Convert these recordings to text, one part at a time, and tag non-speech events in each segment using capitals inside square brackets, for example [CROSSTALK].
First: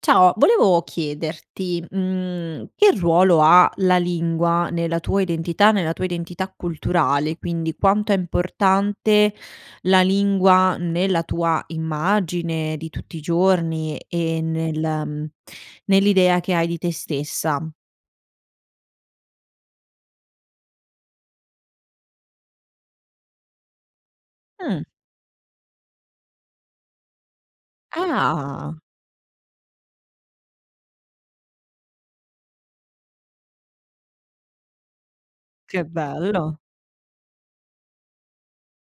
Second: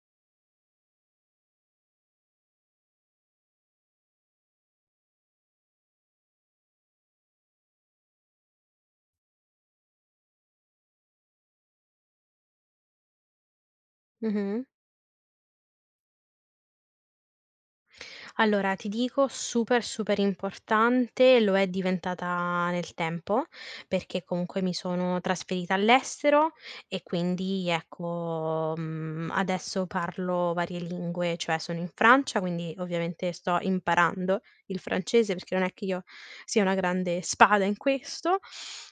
Ciao, volevo chiederti, mhmm, che ruolo ha la lingua nella tua identità, nella tua identità culturale, quindi quanto è importante la lingua nella tua immagine di tutti i giorni e Mh-mh. nel mhmm, nell'idea che hai di te stessa? Allora, ti dico super, super importante lo è diventata nel tempo, perché comunque mi Mh. sono trasferita all'estero e, quindi, ecco, Ah! mhmm, adesso parlo varie lingue, cioè sono in Francia, quindi ovviamente sto imparando il francese perché non è che Che io bello! sia una grande spada in questo,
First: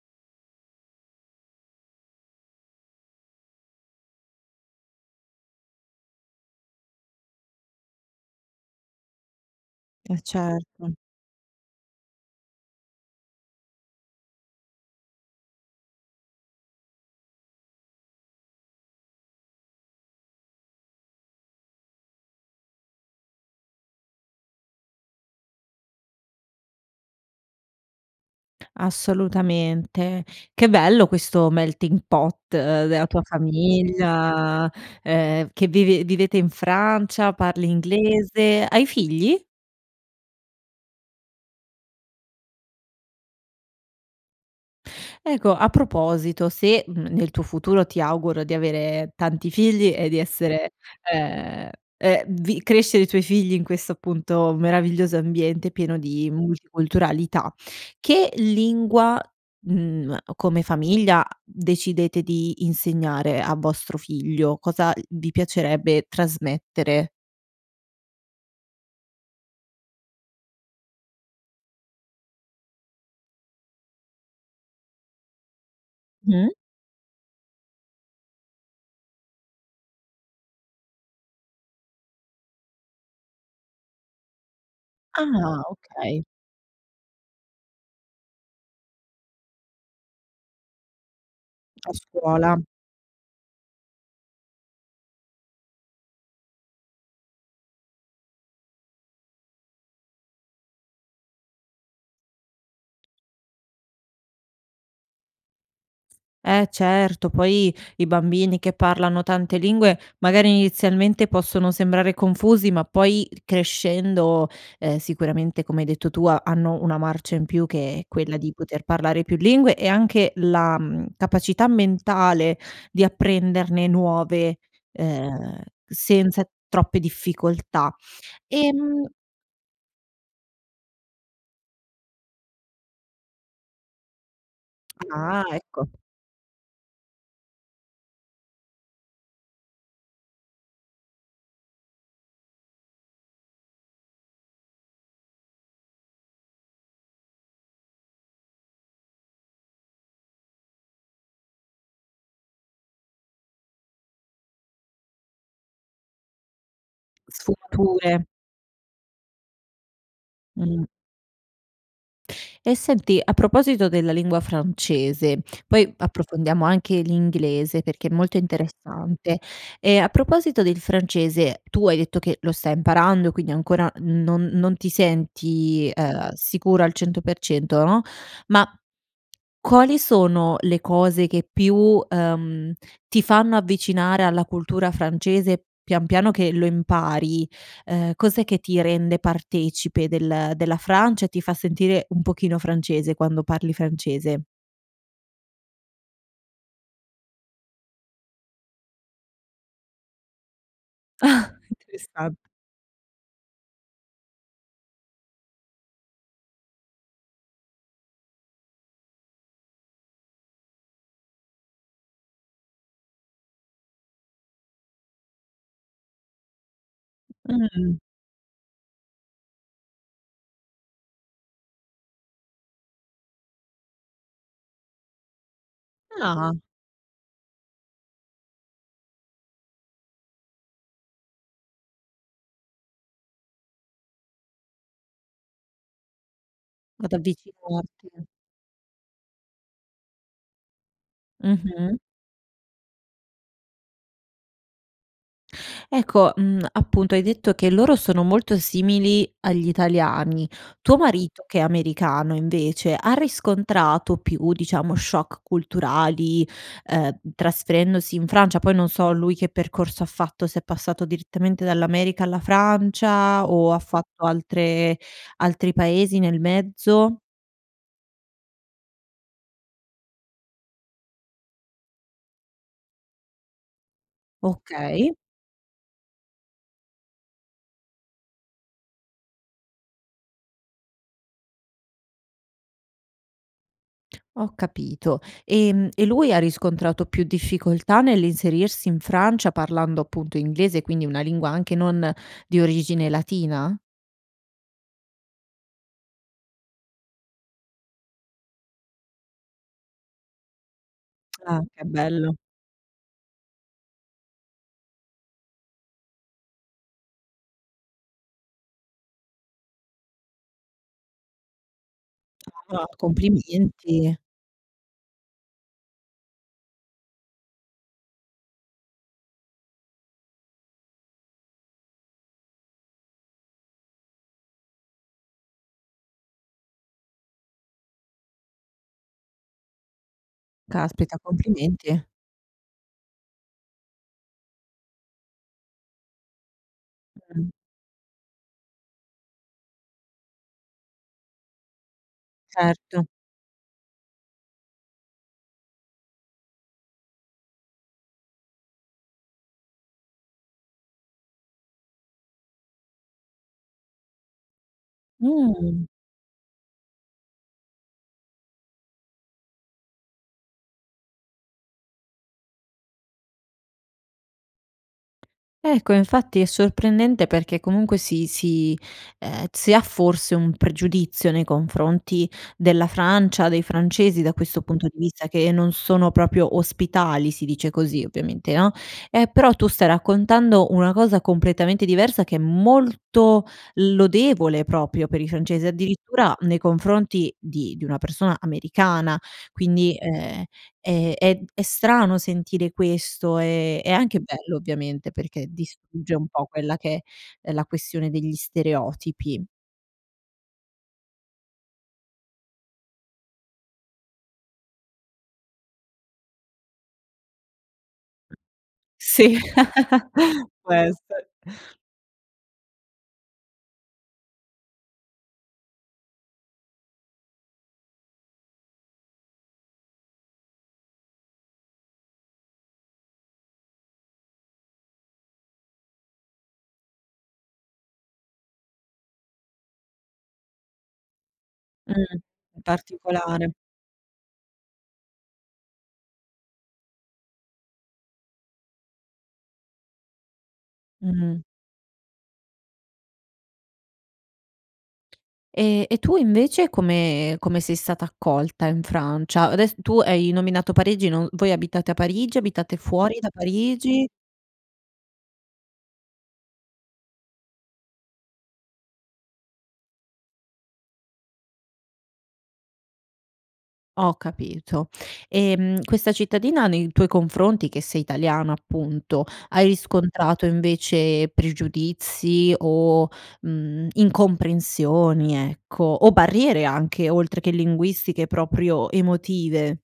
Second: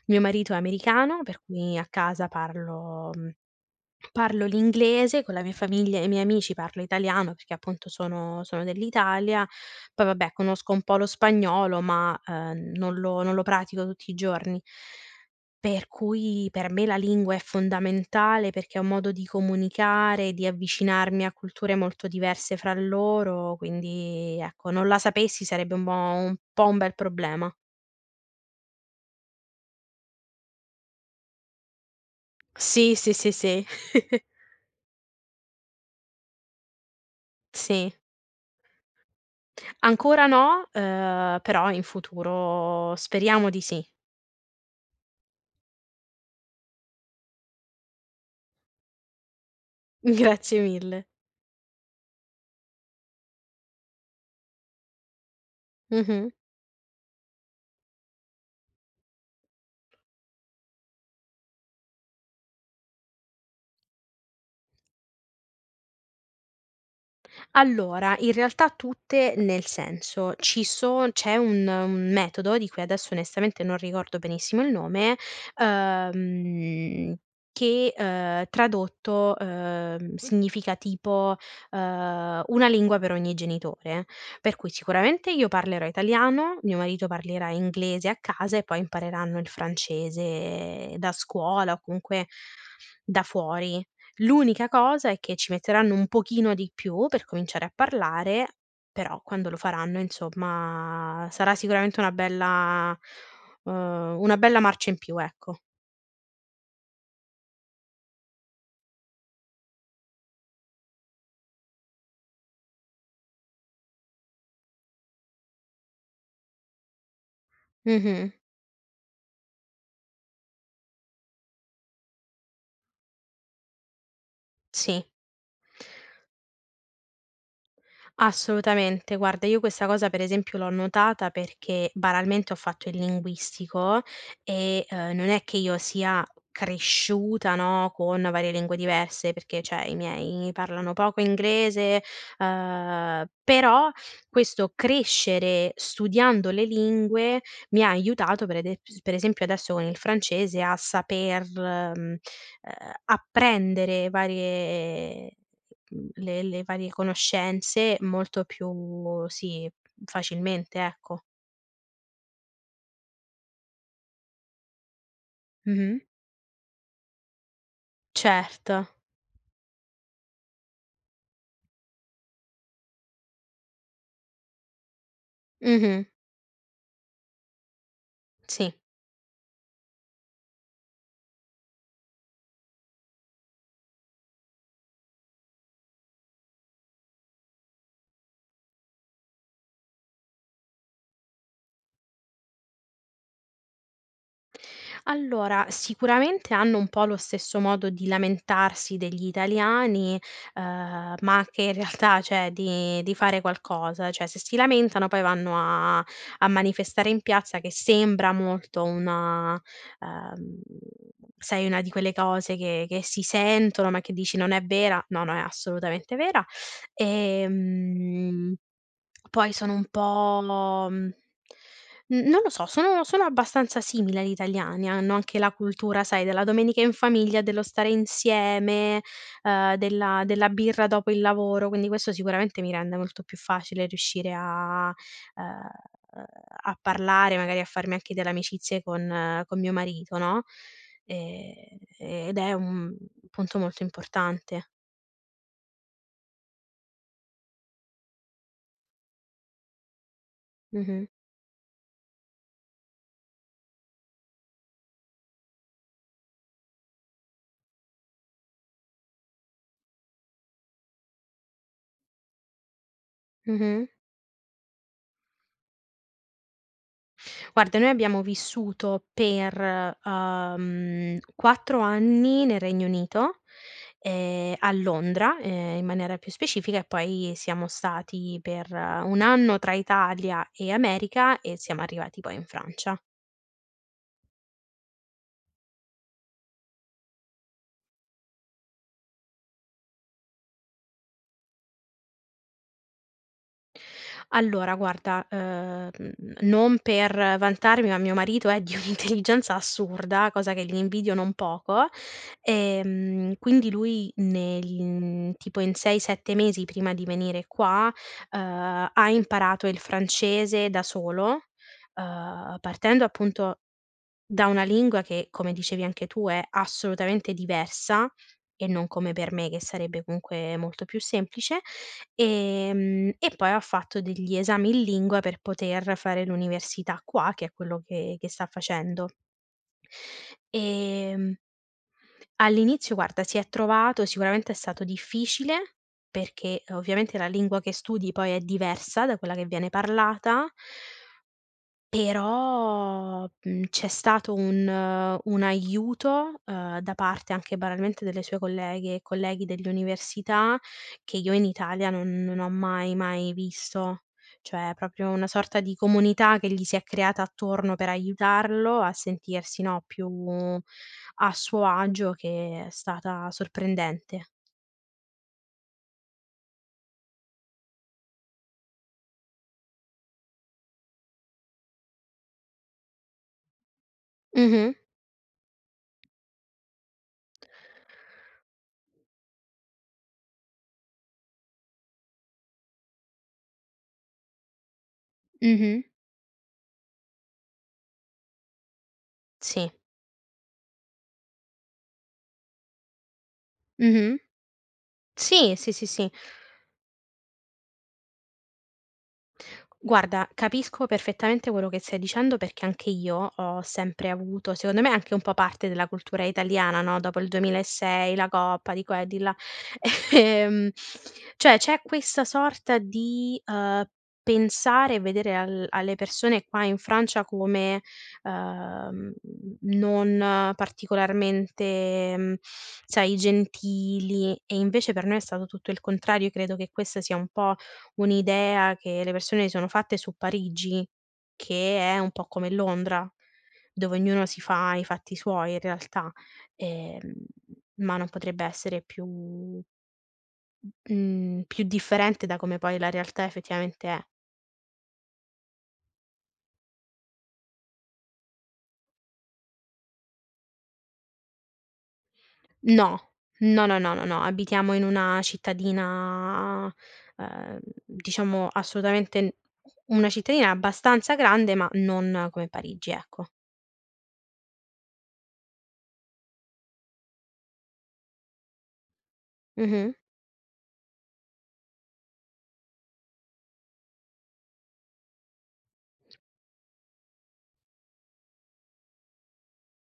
mio marito è americano, per cui a casa parlo mhmm, parlo l'inglese, con la mia famiglia e i miei amici parlo italiano perché, appunto, sono sono dell'Italia, poi, Eh, vabbè, conosco un po' certo. lo spagnolo ma, ehm, non lo non lo pratico tutti i giorni. Per cui per me la lingua è fondamentale perché è un modo di comunicare, di avvicinarmi a culture molto diverse fra loro, quindi, ecco, non la sapessi sarebbe un bo un po' un bel problema. Assolutamente. Che bello questo melting pot Sì, dea sì, tua sì, sì. [CHUCKLES] famiglia, ehm, v che vive vivete in Francia, parli Sì. inglese, hai figli? Ancora no, ehm, però in futuro speriamo di sì. Eco, a proposito se, mhmm, nel tuo futuro ti auguro di avere tanti figli e di [CHUCKLES] Grazie essere mille! ehm, e vi crescere i tuoi figli in questo, appunto, meraviglioso ambiente pieno Mh-mh. di multiculturalità. Che lingua, mhmm, come famiglia, decidete di insegnare a vostro figlio? Cosa vi piacerebbe trasmettere? Allora, in realtà, tutte nel senso: ci so c'è un un metodo, di cui adesso onestamente non ricordo benissimo il nome, Mh. uhm, che, uhm, tradotto, uhm, significa tipo, uhm: "una lingua per ogni genitore", per cui sicuramente io Ah, parlerò okay. italiano, mio marito parlerà inglese a casa e poi impareranno il francese da scuola o A comunque scuola. da fuori. L'unica cosa è che ci metteranno un pochino di più per cominciare a parlare, però quando lo faranno, insomma, sarà sicuramente una bella uhm, una bella marcia in più, ecco. Eh, certo poi i bambini che parlano tante lingue, magari, inizialmente, possono sembrare confusi, ma poi crescendo, ehm, sicuramente, come hai detto tu, ha hanno una marcia in più che è Mh-mh. quella di poter parlare più lingue e anche la, mhmm, capacità mentale di apprenderne nuove, Sì. ehm, senza troppe difficoltà. Ehm Assolutamente. Guarda, io questa cosa, per esempio, l'ho notata perché, banalmente, ho fatto il linguistico e, uhm, non Ah, è che io ecco. sia cresciuta, no, con varie lingue diverse, perché, cioè, i miei parlano poco inglese, uhm, però questo crescere, studiando le lingue, mi ha aiutato per ede ps per esempio, adesso con il francese, a saper, mhmm, ehm, apprendere varie mhmm, le le varie conoscenze Sfumature. molto più sì, facilmente, Mh. ecco. Ehm, senti a proposito della lingua francese, poi Mh-mh. approfondiamo anche l'inglese perché è molto Certo. interessante, ehm, a proposito del francese: tu hai detto che lo stai imparando, quindi ancora non non ti senti, Mh-mh. ehm, sicura al 100%, no, ma Sì. quali sono le cose che più, ehm, ti fanno avvicinare alla cultura francese pian piano che lo impari? Ehm, cos'è che ti rende partecipe del della Francia, e ti fa sentire un pochino francese quando parli francese? Allora, sicuramente, hanno un po' lo stesso modo di lamentarsi degli italiani, uhm, ma Ah! che in realtà Interessante. cioè, di di fare qualcosa; cioè, se si lamentano poi vanno a a manifestare in piazza che sembra molto una uhm, sai, una di quelle cose che che si sentono, ma che dici: "Non è vera!", no, no è assolutamente vera. Mh. Ehm, poi sono un po' mhmm, n non lo so, sono sono abbastanza simili agli italiani, hanno anche la cultura, sai, della Ah! domenica in famiglia dello stare insieme, uhm, della della birra dopo il lavoro, quindi questo sicuramente mi rende molto più facile riuscire a ehm, a Ad parlare, magari a farmi avvicinarti anche e delle amicizie con con mio marito, no, ehm, Mh-mh. e ed è un punto molto importante. Ecco, mhmm, appunto, hai detto che loro sono molto simili agli italiani. Tuo Mh-mh. marito, che è americano, invece, ha riscontrato più diciamo shock culturali, uhm, trasferendosi in Francia? Poi non so lui che percorso ha fatto, se è passato direttamente dall'America alla Francia, o ha Mh-mh. fatto altre altri paesi nel mezzo? Guarda, noi abbiamo vissuto per, uhm, 4 anni nel Regno Unito, ehm, a Okay. Londra, ehm, in maniera più specifica, e poi siamo stati per 1 anno tra Italia e America, e siamo arrivati poi in Francia. Ho capito, ehm, e lui ha riscontrato più difficoltà nell'inserirsi in Francia parlando, appunto, inglese quindi una lingua anche non di origine latina? Allora, guarda, uhm, non per vantarmi, ma mio marito è di un'intelligenza assurda, cosa che gli invidio non Ah, che poco, bello! ehm, quindi lui, negl in tipo in 6, 7 mesi prima di venire qua, uhm, ha imparato il francese da solo, uhm, Ah, partendo, appunto, complimenti. da una lingua che, come dicevi anche tu, è assolutamente diversa e non come per me che sarebbe comunque molto più semplice, ehm, e poi ha fatto degli esami in lingua per poter fare l'università qua che è quello che che sta facendo. Caspita, Ehm complimenti. All'inizio, guarda, si è trovato sicuramente è stato difficile, perché ovviamente la Mh. lingua che studi poi è diversa da quella che viene parlata Certo. però, mhmm, c'è stato un un aiuto, uhm, da parte anche banalmente delle sue colleghe e colleghi dell'università, che io in Italia non non ho mai mai visto. Cioè, proprio una sorta di Mh. comunità che gli si è creata attorno per aiutarlo a sentirsi, no, più a suo agio che è stata sorprendente. Ecco, infatti è sorprendente, perché comunque si si ehm, si ha forse un pregiudizio nei confronti della Francia, dei francesi da questo Mh-mh. punto di vista, che non sono proprio ospitali, si dice così, ovviamente, no, ehm, però tu stai raccontando una cosa completamente diversa, che è molto lodevole proprio per i francesi, Mh-mh. addirittura, nei confronti di di una persona americana Sì. quindi, ehm, è è è strano sentire questo, ehm, è Mh-mh. anche bello, ovviamente, perché Sì, sì, sì, sì. distrugge un po' quella che è, ehm, la questione degli stereotipi. Guarda, capisco perfettamente quello che stai dicendo, perché anche io ho sempre avuto secondo me, è anche un po' parte della cultura italiana, no, dopo il 2006, la coppa, di qua e di là, Sì, [CHUCKLES] [CHUCKLES] ehm, questo cioè, c'è questa sorta di, uhm, pensare e vedere al alle persone qua in Francia come, uhm, non particolarmente, mhmm, sai, gentili e, invece, per noi è stato tutto il contrario, credo che questa sia un po' un'idea che le persone si sono fatte su Parigi che è un Mh, po' come Londra, particolare. dove ognuno si fa i fatti suoi, in realtà, ehm, ma non potrebbe essere più mhmm, Mh-mh. più differente da come poi la realtà effettivamente è. Ehm, e tu invece come come sei stata accolta in Francia? Adess tu hai nominato Parigi non voi abitate a Parigi? Abitate No, fuori da no, no, no, no, Parigi? no, abitiamo in una cittadina, ehm, diciamo assolutamente n una cittadina abbastanza grande, ma non come Parigi, ecco. Ho capito, ehm, questa cittadina nei tuoi confronti, che sei italiana, appunto hai Mh-mh. riscontrato, invece, pregiudizi o, mhmm, incomprensioni, ecco, o barriere anche, oltre che linguistiche, proprio emotive?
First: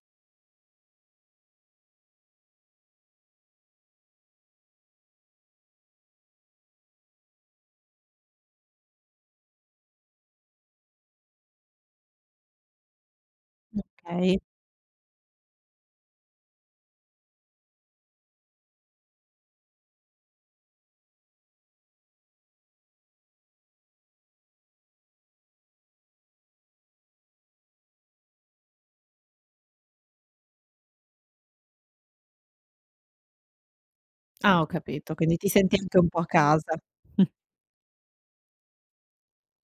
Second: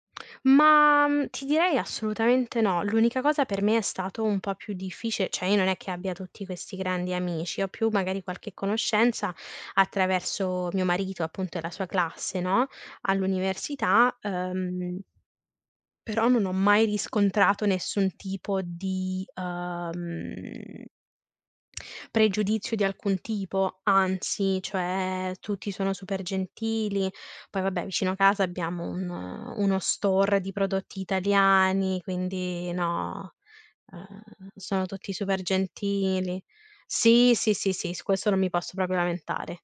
Ma, mhmm, ti direi assolutamente no. L'unica cosa per me è stato un po' più difficile. Cioè. io non è che abbia tutti questi grandi amici, ho più magari qualche conoscenza attraverso mio marito, appunto, e la sua classe, no, all'università, Okay. uhm però non ho mai riscontrato nessun tipo di, uhm pregiudizio di alcun tipo, anzi, cioè, tutti sono super gentili. Poi, vabbè, vicino a casa abbiamo un uno store di prodotti italiani, quindi, no, ehm, Ah, ho sono tutti capito, quindi super ti senti anche un po' a gentili. casa, mh. Sì, sì, sì, sì su questo non mi posso proprio lamentare.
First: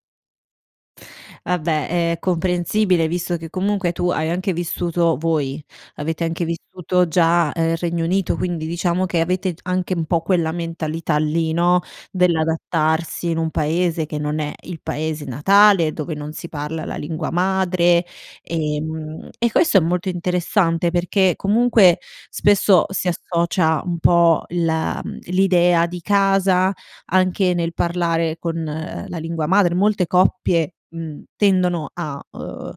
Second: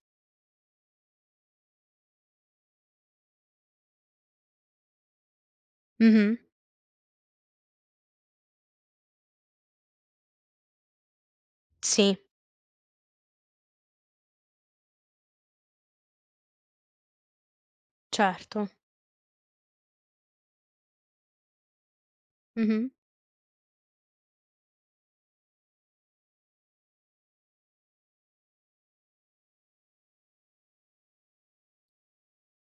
Vabbè, è comprensibile visto che comunque tu hai anche vissuto voi avete Mh-mh. anche vissuto già, ehm, Regno Unito, quindi diciamo che avete g anche un po' quella mentalità lì, no, Sì. dell'adattarsi in un paese che non è il paese natale, dove non si parla la lingua madre, Certo. ehm, mhmm, e questo è molto interessante perché comunque spesso Mh-mh. si associa un po' la mhmm, l'idea di casa, anche nel parlare con la lingua madre, molte coppie, mhmm, tendono a, uhm, ehm,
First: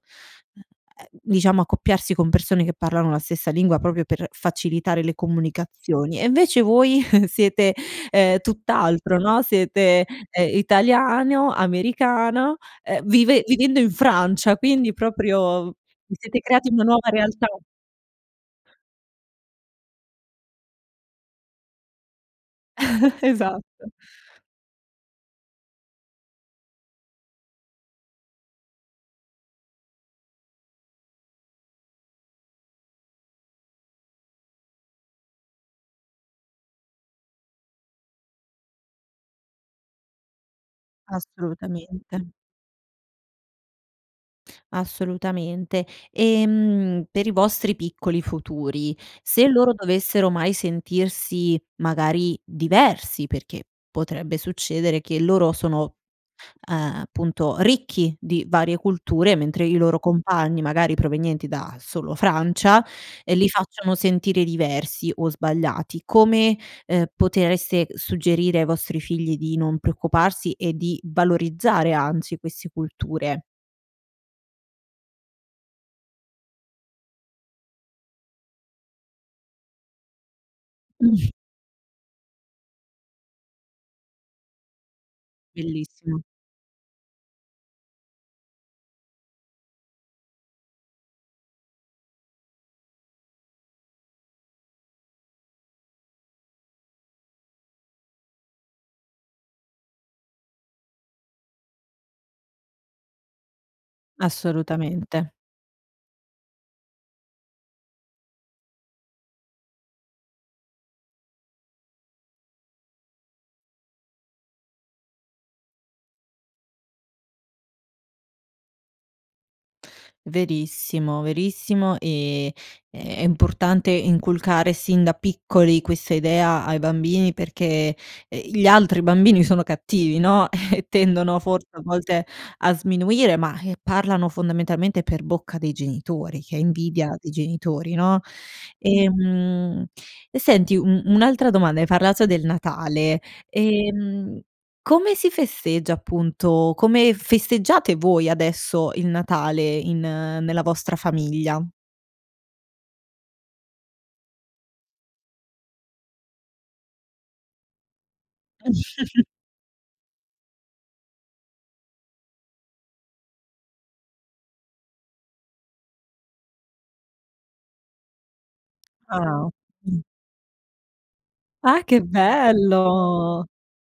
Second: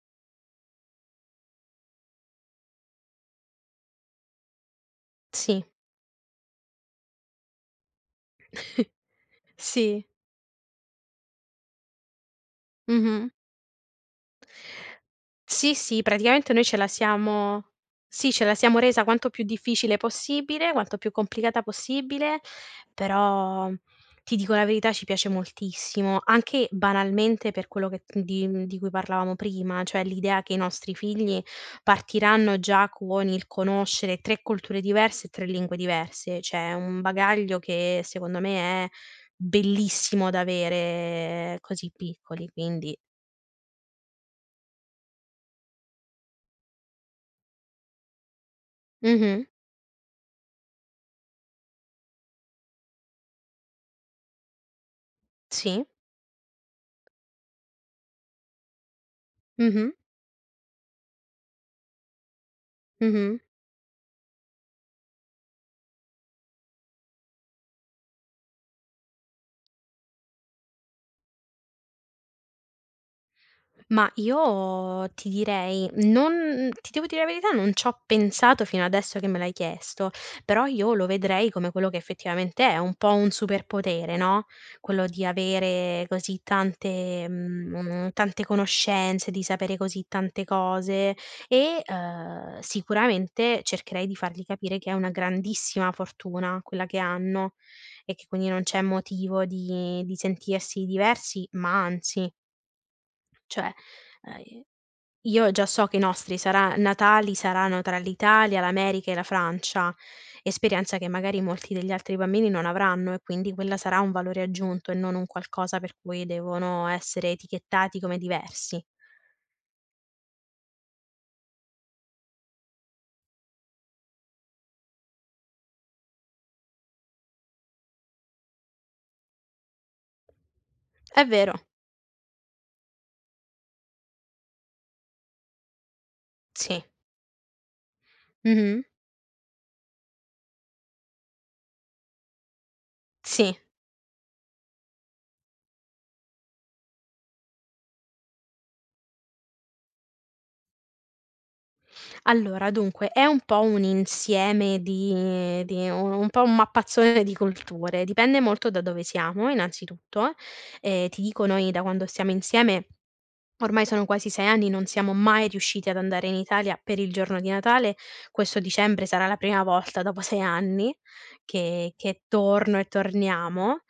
diciamo, accoppiarsi con persone che parlano la stessa lingua proprio per facilitare le Sì. comunicazioni. E invece voi, [CHUCKLES] siete, ehm, [CHUCKLES] tutt'altro, no, siete, Sì. ehm, italiano, americano, ehm, Mh-mh. vive vivendo in Francia, quindi Sì, proprio sì, vi siete praticamente noi creati ce una la nuova realtà. siamo sì, ce la siamo resa quanto più difficile possibile, quanto più complicata possibile. [CHUCKLES] Però, Esatto. ti dico la verità: ci piace moltissimo, anche, banalmente, per quello che di, mhmm di cui parlavamo prima, cioè, l'idea che i nostri figli partiranno già con il conoscere 3 culture diverse e 3 lingue diverse, cioè è un bagaglio che, secondo me, è bellissimo da avere così Assolutamente. piccoli, quindi Assolutamente. Ehm, per i vostri piccoli futuri: Mh-mh. se loro dovessero mai sentirsi magari diversi, perché potrebbe succedere che loro Sì? sono, uhm, appunto, ricchi di varie culture mentre i Mh-mh. loro compagni, magari, provenienti da solo Francia, ehm, Mh-mh. li facciano sentire diversi o sbagliati, come, ehm, potreste suggerire ai vostri figli di non preoccuparsi e di valorizzare, anzi, questi culture? Ma io, ti direi, non ti devo dire la verità non c'ho pensato fino adesso che me l'hai chiesto, però io lo vedrei come quello che effettivamente è: un po' un superpotere, no, quello di avere Bellissimo. così tante mhmm, mo mo tante conoscenze, di sapere così tante cose e, uhm, sicuramente, cercherei di fargli capire che è una grandissima fortuna quella che hanno e che quindi non c'è motivo di di sentirsi diversi, ma anzi Cioè, uhm, e Assolutamente. io già so che i nostri sarà Natali saranno tra l'Italia, l'America e la Francia, esperienza che magari molti degli altri bambini non avranno e quindi quella sarà un valore aggiunto e non un qualcosa per cui devono essere etichettati come diversi. Verissimo, verissimo, ehm, è è importante inculcare sin da piccoli questa idea ai bambini perché, ehm, gli altri bambini sono cattivi, no, e È tendono vero. forse, a volte, a sminuire ma, eh, parlano fondamentalmente per bocca dei genitori, che è Sì. invidia dei genitori, no? Mh-mh. Ehm, e senti un un'altra domanda: hai parlato del Natale, Sì. ehm, come si festeggia appunto come festeggiate voi adesso il Natale in nella vostra famiglia? Allora, dunque è un po' un insieme di di u un po' un mappazzone di culture, dipende molto da dove [CHUCKLES] siamo, innanzitutto. Ehm, ti dico noi da quando stiamo insieme, ormai sono quasi 6 anni, non siamo mai riusciti ad andare in Italia per il giorno di Natale, questo dicembre sarà la Ah, o prima volta mh. dopo 6 anni Ah, che che che torno e bello! torniamo,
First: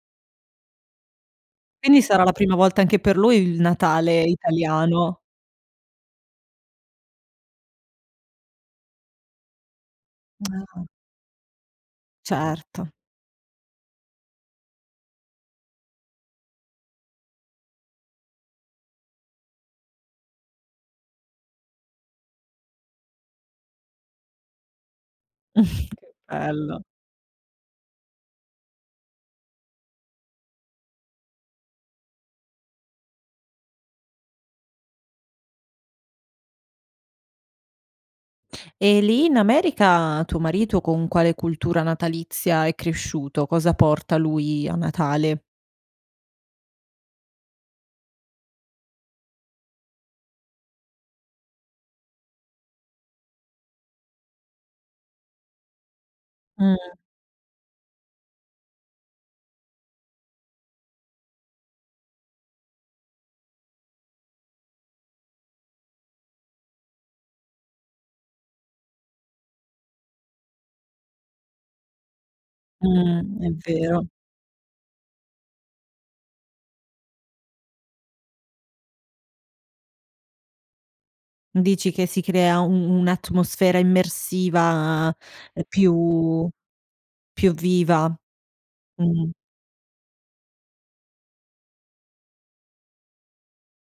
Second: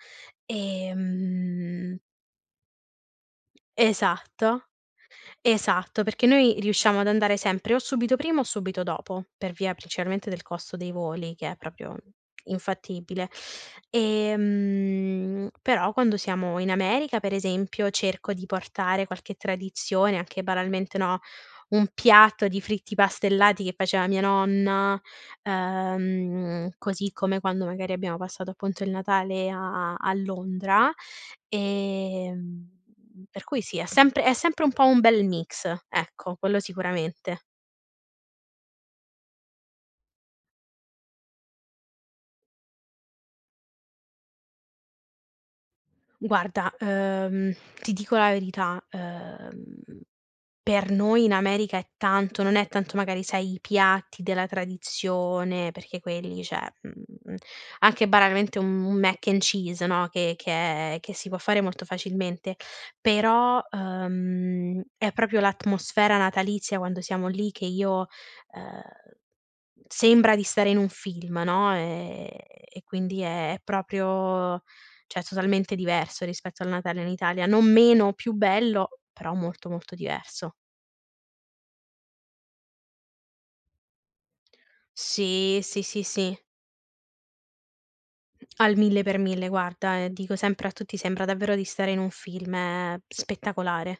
ehm Quindi, sarà la prima volta anche per lui il Natale Esatto, italiano? esatto. Perché noi riusciamo ad andare sempre o subito prima o subito dopo, per via principalmente del [SMACKS LIPS] costo Ah. dei voli che è proprio Certo. infattibile. Ehm, però quando siamo in America, per esempio, cerco di portare qualche tradizione, anche banalmente, no, un piatto di fritti pastellati che faceva mia nonna, [CHUCKLES] Che ehm, bello. così come quando, magari, abbiamo passato, appunto, il Natale a a a Londra, ehm, per cui, sì, è sempre è sempre un po' un bel mix, ecco, quello sicuramente. E lì, in America, tuo marito con quale cultura natalizia è cresciuto? Cosa porta lui a Natale? Guarda, uhm, ti dico la verità: uhm, per noi in America è tanto non è tanto, magari, sai, i piatti della tradizione perché quelli, cioè, Mh. mhmm, anche banalmente un un Mac and Cheese, no, che che è che si può fare molto facilmente, però, uhm, è proprio l'atmosfera natalizia quando siamo lì che io ehm, sembra di stare in un film, no, ehm, e quindi Mh, è è è vero. proprio cioè, è totalmente diverso rispetto al Natale in Italia, non meno o più bello, però molto, molto diverso. Dici che si crea u un'atmosfera immersiva, Sì, ehm, sì, sì, sì. più più viva? Al mille per Mh. mille, guarda, ehm, dico sempre a tutti, sembra davvero di stare in un film; è p spettacolare.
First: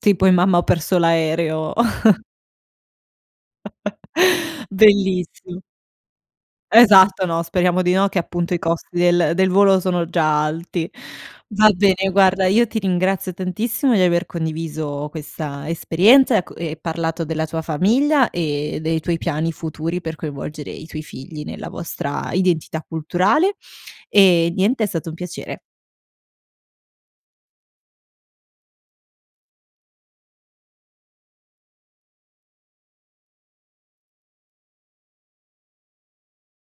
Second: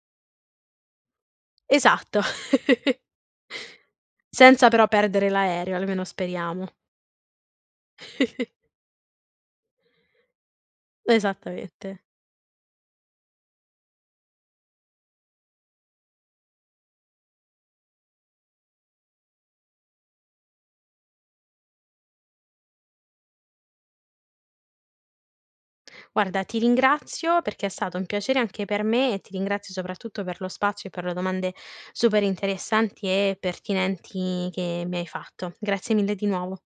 Tipo in: "Mamma ho perso l'aereo?" Esatto, [CHUCKLES] [CHUCKLES] [CHUCKLES] senza però perdere Bellissi l'aereo, almeno speriamo. Esatto, no, speriamo di no, che, [CHUCKLES] appunto, i costi del del volo sono già alti. Va Esattamente. bene, guarda, io ti ringrazio tantissimo di aver condiviso questa esperienza e a co ehm, parlato della tua famiglia e dei tuoi piani futuri per coinvolgere i tuoi figli nella vostra identità culturale; ehm, niente, è stato un piacere. Guarda, ti ringrazio perché è stato un piacere anche per me e ti ringrazio, soprattutto, per lo spazio e per le domande super interessanti e pertinenti che mi hai fatto. Grazie mille di nuovo.